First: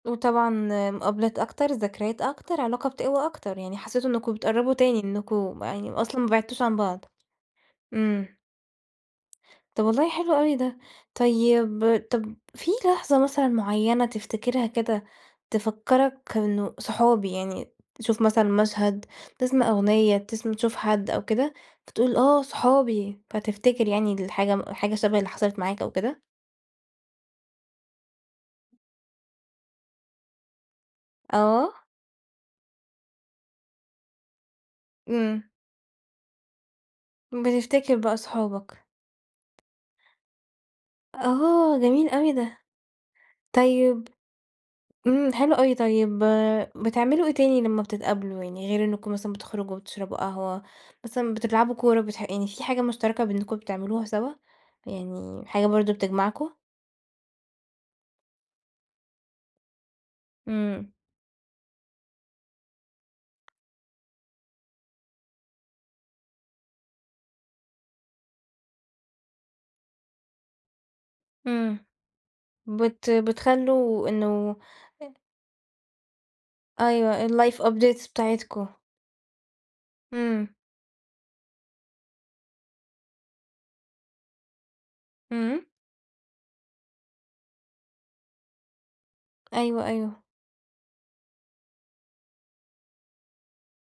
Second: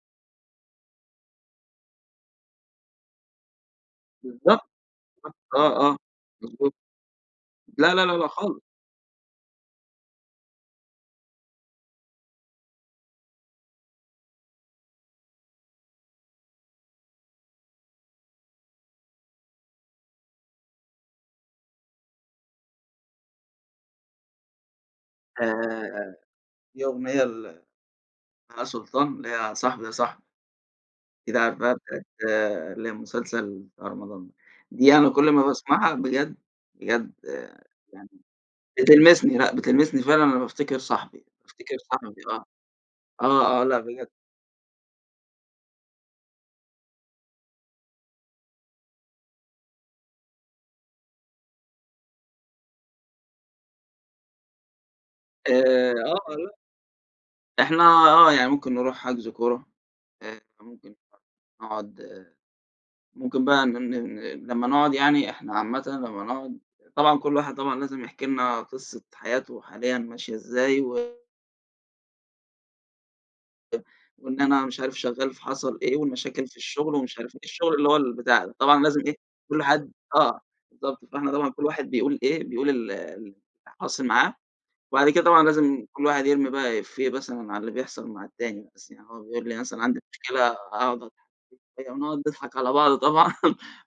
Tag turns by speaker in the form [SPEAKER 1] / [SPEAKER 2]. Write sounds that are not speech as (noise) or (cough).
[SPEAKER 1] وطبعًا مُقابلات أكتر، ذكريات أكتر، علاقة بتقوى أكتر، يعني حسّيتوا إنكم
[SPEAKER 2] بالضبط.
[SPEAKER 1] بتقرّبوا تاني، إنكم
[SPEAKER 2] آه،
[SPEAKER 1] يعني
[SPEAKER 2] آه،
[SPEAKER 1] أصلًا ما بِعدتوش
[SPEAKER 2] مضبوط.
[SPEAKER 1] عن بعض.
[SPEAKER 2] لا، لا، لا، لا،
[SPEAKER 1] إمم.
[SPEAKER 2] خالص.
[SPEAKER 1] طَب والله حلو أوي ده. طيب طَب فيه لحظة مثلًا معيّنة تفتكرها كده، تفكَّرك إنه صحابي، يعني تشوف مثلًا مشهد، تسمع أغنية، تسم تشوف حد أو كده، فتقول آه، صحابي، فتفتكر يعني الحاجة حاجة شبه اللي حصَلِت معاك أو
[SPEAKER 2] آآ
[SPEAKER 1] كده؟
[SPEAKER 2] يوميًا ل بهاء سلطان، اللي هي صاحبي يا صاحبي. (unintelligible)
[SPEAKER 1] آه.
[SPEAKER 2] اللي هي المسلسل بتاع رمضان ده. دي أنا كل ما
[SPEAKER 1] إمم.
[SPEAKER 2] باسمَعها بجد، بجد آآ،
[SPEAKER 1] بتفتكر
[SPEAKER 2] يعني
[SPEAKER 1] بقى صحابك.
[SPEAKER 2] بتلمِسني، لأ بتلمسني فعلًا، أنا بافتكر صاحبي، بافتكر
[SPEAKER 1] آه، جميل
[SPEAKER 2] صاحبي
[SPEAKER 1] أوي
[SPEAKER 2] آه
[SPEAKER 1] ده.
[SPEAKER 2] آه، آه، لأ
[SPEAKER 1] طيب.
[SPEAKER 2] بجد.
[SPEAKER 1] إمم، حلو أوي. طيب بتعملوا إيه تاني لما بتتقابلوا، يعني غير إنكم مثلًا بتخرُجوا وتشرَبوا قهوة، مثلًا بتلعبوا كورة، بتح يعني فيه حاجة مشترَكة بأنكم بتعملوها سوا، يعني
[SPEAKER 2] آآ،
[SPEAKER 1] حاجة برضه
[SPEAKER 2] آه، ل
[SPEAKER 1] بتجمَعكم؟
[SPEAKER 2] إحنا آه، يعني ممكن نرُوح حجْز كورة آآ،
[SPEAKER 1] إمم.
[SPEAKER 2] ممكن (unintelligible) نقعُد، ممكن بقى ن ن ن لمّا نقعُد يعني، إحنا عامةً لمّا نقعُد طبعًا كلّ واحد طبعًا لازم يحكي لنا قصة حياته حاليًا ماشية إزاي و
[SPEAKER 1] إمم. بت
[SPEAKER 2] أ
[SPEAKER 1] بتخلّوا
[SPEAKER 2] وإن
[SPEAKER 1] إنه
[SPEAKER 2] أنا مش عارف
[SPEAKER 1] آآ
[SPEAKER 2] شغّال فحصَل إيه، والمشاكل في الشغل ومش
[SPEAKER 1] أيوه،
[SPEAKER 2] عارف إيه،
[SPEAKER 1] الlife
[SPEAKER 2] الشغل اللي هو
[SPEAKER 1] updates
[SPEAKER 2] البتاع ده،
[SPEAKER 1] بتاعتكم.
[SPEAKER 2] طبعًا لازم إيه، كلّ حد آه
[SPEAKER 1] إمم.
[SPEAKER 2] بالضبط. فإحنا طبعًا كل واحد بيقول إيه، بيقول ال اللي حاصِل معاه، وبعد كده طبعًا
[SPEAKER 1] إمم.
[SPEAKER 2] لازم كلّ واحد يرمِي بقى إيفيه مثلًا على اللي بيحصَل مع التاني، مثلًا يعني هو بيقول لي مثلًا،
[SPEAKER 1] أيوه،
[SPEAKER 2] عَندي
[SPEAKER 1] أيوه.
[SPEAKER 2] مشكلة، أقعد أضحَك (unintelligible) ونقعُد نضحَك على بعض طبعًا (laughs)